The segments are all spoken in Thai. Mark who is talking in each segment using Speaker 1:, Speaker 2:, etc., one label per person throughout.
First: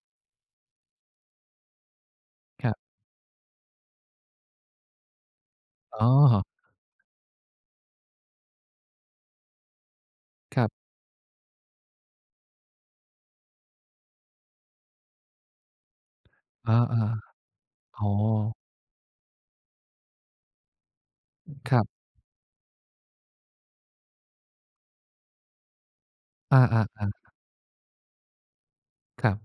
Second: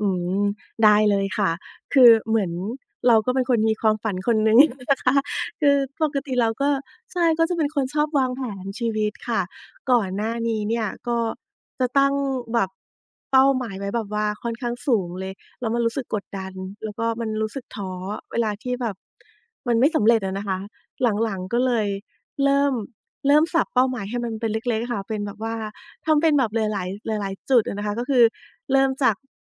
Speaker 1: อืม ได้เลยค่ะ คือเหมือน
Speaker 2: ครับ
Speaker 1: เราก็เป็นคนมีความฝันคนหนึ่ง นะคะ คือ
Speaker 2: อ๋
Speaker 1: ปกติเ
Speaker 2: อ
Speaker 1: ราก็ ใช่ ก็เป็นคนชอบวางแผนชีวิตค่ะ ก่อนหน้าน
Speaker 2: ค
Speaker 1: ี้
Speaker 2: รับ
Speaker 1: เนี่ย ก็จะตั้งแบบเป้าหมายไว้แบบว่า ค่อนข้างสูงเลย แล้วมันรู้สึกกดดัน
Speaker 2: อา
Speaker 1: แล้วก็มันรู้สึกท้อ
Speaker 2: ๆ อ๋อ
Speaker 1: เวลาที่แบบมันไม่สำเร็จอะนะคะ หลัง ๆ ก็
Speaker 2: ค
Speaker 1: เล
Speaker 2: รับ
Speaker 1: ยเริ่ม เริ่มสับเป้าหมายให้มันเป็นเล็ก ๆ อะค่ะ เป็นแบบว่าทำเป็นแบบ
Speaker 2: อ
Speaker 1: หลาย
Speaker 2: า ๆ ๆ
Speaker 1: ๆ หลาย ๆ จุดอะนะคะ ก็คือเริ่มจาก
Speaker 2: ครับ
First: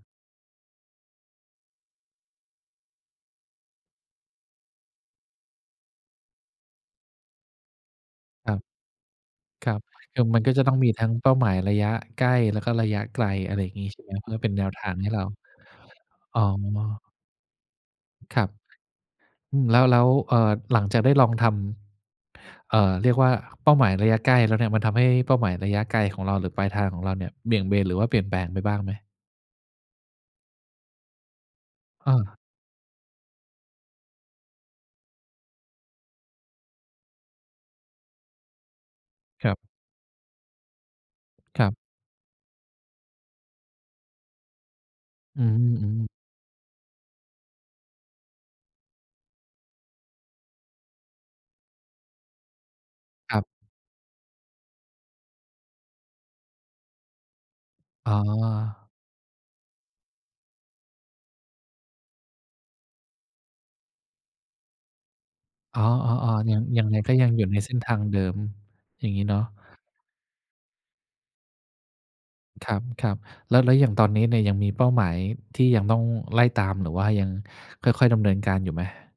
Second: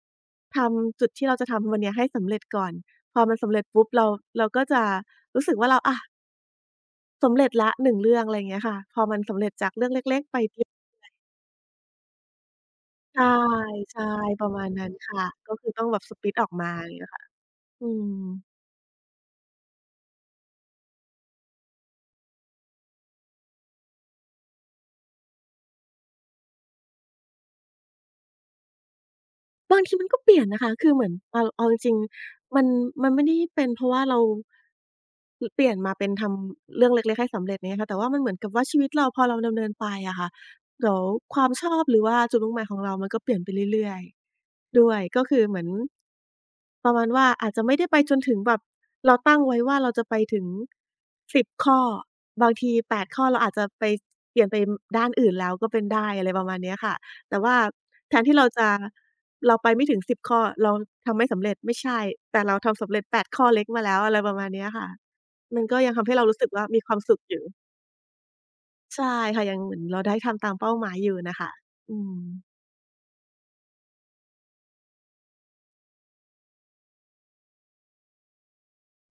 Speaker 1: ทำจุดที่เราจะทำวันเนี้ยให้สำเร็จก่อน พอมันสำเร็จปุ๊บ เรา เราก็จะรู้สึกว่า เรา อะ สำเร็จแล้ว 1 เรื่อง อะไร
Speaker 2: คร
Speaker 1: เ
Speaker 2: ั
Speaker 1: งี
Speaker 2: บ
Speaker 1: ้ยค่ะ พอมันสำเร็จจ
Speaker 2: ค
Speaker 1: า
Speaker 2: ร
Speaker 1: ก
Speaker 2: ับ
Speaker 1: เรื่องเล
Speaker 2: ค
Speaker 1: ็
Speaker 2: ื
Speaker 1: ก
Speaker 2: อ
Speaker 1: ๆ ไ
Speaker 2: ม
Speaker 1: ป
Speaker 2: ันก็จะต้องมีทั้งเป้าหมายระยะใกล้ แล้วก็ระยะไ
Speaker 1: ใช
Speaker 2: ก
Speaker 1: ่
Speaker 2: ล อะไรอย่างงี้
Speaker 1: ใ
Speaker 2: ใ
Speaker 1: ช
Speaker 2: ช่
Speaker 1: ่
Speaker 2: ไหม? เพื่อ
Speaker 1: ป
Speaker 2: เ
Speaker 1: ร
Speaker 2: ป็
Speaker 1: ะ
Speaker 2: น
Speaker 1: ม
Speaker 2: แน
Speaker 1: าณ
Speaker 2: วท
Speaker 1: นั้
Speaker 2: า
Speaker 1: น
Speaker 2: งให
Speaker 1: ค
Speaker 2: ้
Speaker 1: ่
Speaker 2: เร
Speaker 1: ะ
Speaker 2: า
Speaker 1: ก็คือต้องแบบ สปลิต
Speaker 2: อ๋อ
Speaker 1: ออกมาอย่างเงี้ยค่ะ อื
Speaker 2: คร
Speaker 1: ม
Speaker 2: ับ อืม แล้ว แล้ว เอ่อ หลังจากได้ลองทำ เอ่อ เรียกว่าเป้าหมายระยะใกล้แล้วเนี่ย มันทำให้เป้าหมายระยะไกลของเรา หรือปลายทางของเราเนี่ย เบี่ยงเบน หรือว่าเปลี่ยนแปลงไปบ้างไหม?
Speaker 1: บางทีมันก็เปลี่ยนนะคะ คือเหมือนเอา เอาจริง
Speaker 2: เออ
Speaker 1: ๆ มัน มันไม่ได้เป็นเพราะว่าเรา ป เปลี่ยนมาเป็นทำเรื่องเล็ก ๆ ให้สำเร็จอย่างเงี้ยค่ะ แต่ว่ามันเหมือนกับว่า ชีวิตเราพอเรา
Speaker 2: ค
Speaker 1: ด
Speaker 2: รั
Speaker 1: ำ
Speaker 2: บ
Speaker 1: เนินไปอะค่ะ เดี๋ยวความ
Speaker 2: คร
Speaker 1: ช
Speaker 2: ับ
Speaker 1: อบ หรือว่าจุดมุ่งหมายของเรามันก็เปลี่ยนไปเรื่อย ๆ ด้วย ก็คื
Speaker 2: อื
Speaker 1: อเหมือน
Speaker 2: ม ๆ
Speaker 1: ประมาณว่า อาจจะไม่ได้ไปจนถึงแบบเราตั้งไว้ว่า เราจะไปถึง 10 ข้อ บางที 8 ข้อ เ
Speaker 2: ค
Speaker 1: รา
Speaker 2: รับ
Speaker 1: อาจจะไป เปลี่ยนเป็นด้านอื่นแล้วก็เป็นได้ อะไรประมาณเนี้ยค่ะ แต่ว่า
Speaker 2: อ๋
Speaker 1: แทนที่เราจะ
Speaker 2: อ
Speaker 1: เราไปไม่ถึง 10 ข้อ เราทำไม่สำเร็จ ไม่ใช่ แต่เราทำสำเร็จ 8 ข้อเล็กมาแล้ว อะไรประมาณเนี้ยค่ะ มันก
Speaker 2: อ
Speaker 1: ็
Speaker 2: ๋อ
Speaker 1: ยังทำให้เรารู้
Speaker 2: ๆ
Speaker 1: สึ
Speaker 2: ๆ
Speaker 1: ก
Speaker 2: ยั
Speaker 1: ว
Speaker 2: ง
Speaker 1: ่า ม
Speaker 2: ย
Speaker 1: ี
Speaker 2: ัง
Speaker 1: ค
Speaker 2: ไ
Speaker 1: ว
Speaker 2: ง
Speaker 1: าม
Speaker 2: ก
Speaker 1: ส
Speaker 2: ็
Speaker 1: ุข
Speaker 2: ยัง
Speaker 1: อย
Speaker 2: อย
Speaker 1: ู
Speaker 2: ู
Speaker 1: ่
Speaker 2: ่ในเส้นทางเดิม
Speaker 1: ใช
Speaker 2: อย
Speaker 1: ่
Speaker 2: ่างงี้เนา
Speaker 1: ค่ะ
Speaker 2: ะ
Speaker 1: ยังเหมือนเราได้ทำตามเป้าหมายอยู่น่ะค่ะ อืม
Speaker 2: ครับ ๆ แล้ว แล้วอย่างตอนนี้เนี่ย ยังมีเป้าหมายที่ยังต้องไล่ตาม หรือว่ายังค่อย ๆ ดำเนินการอยู่ไหม?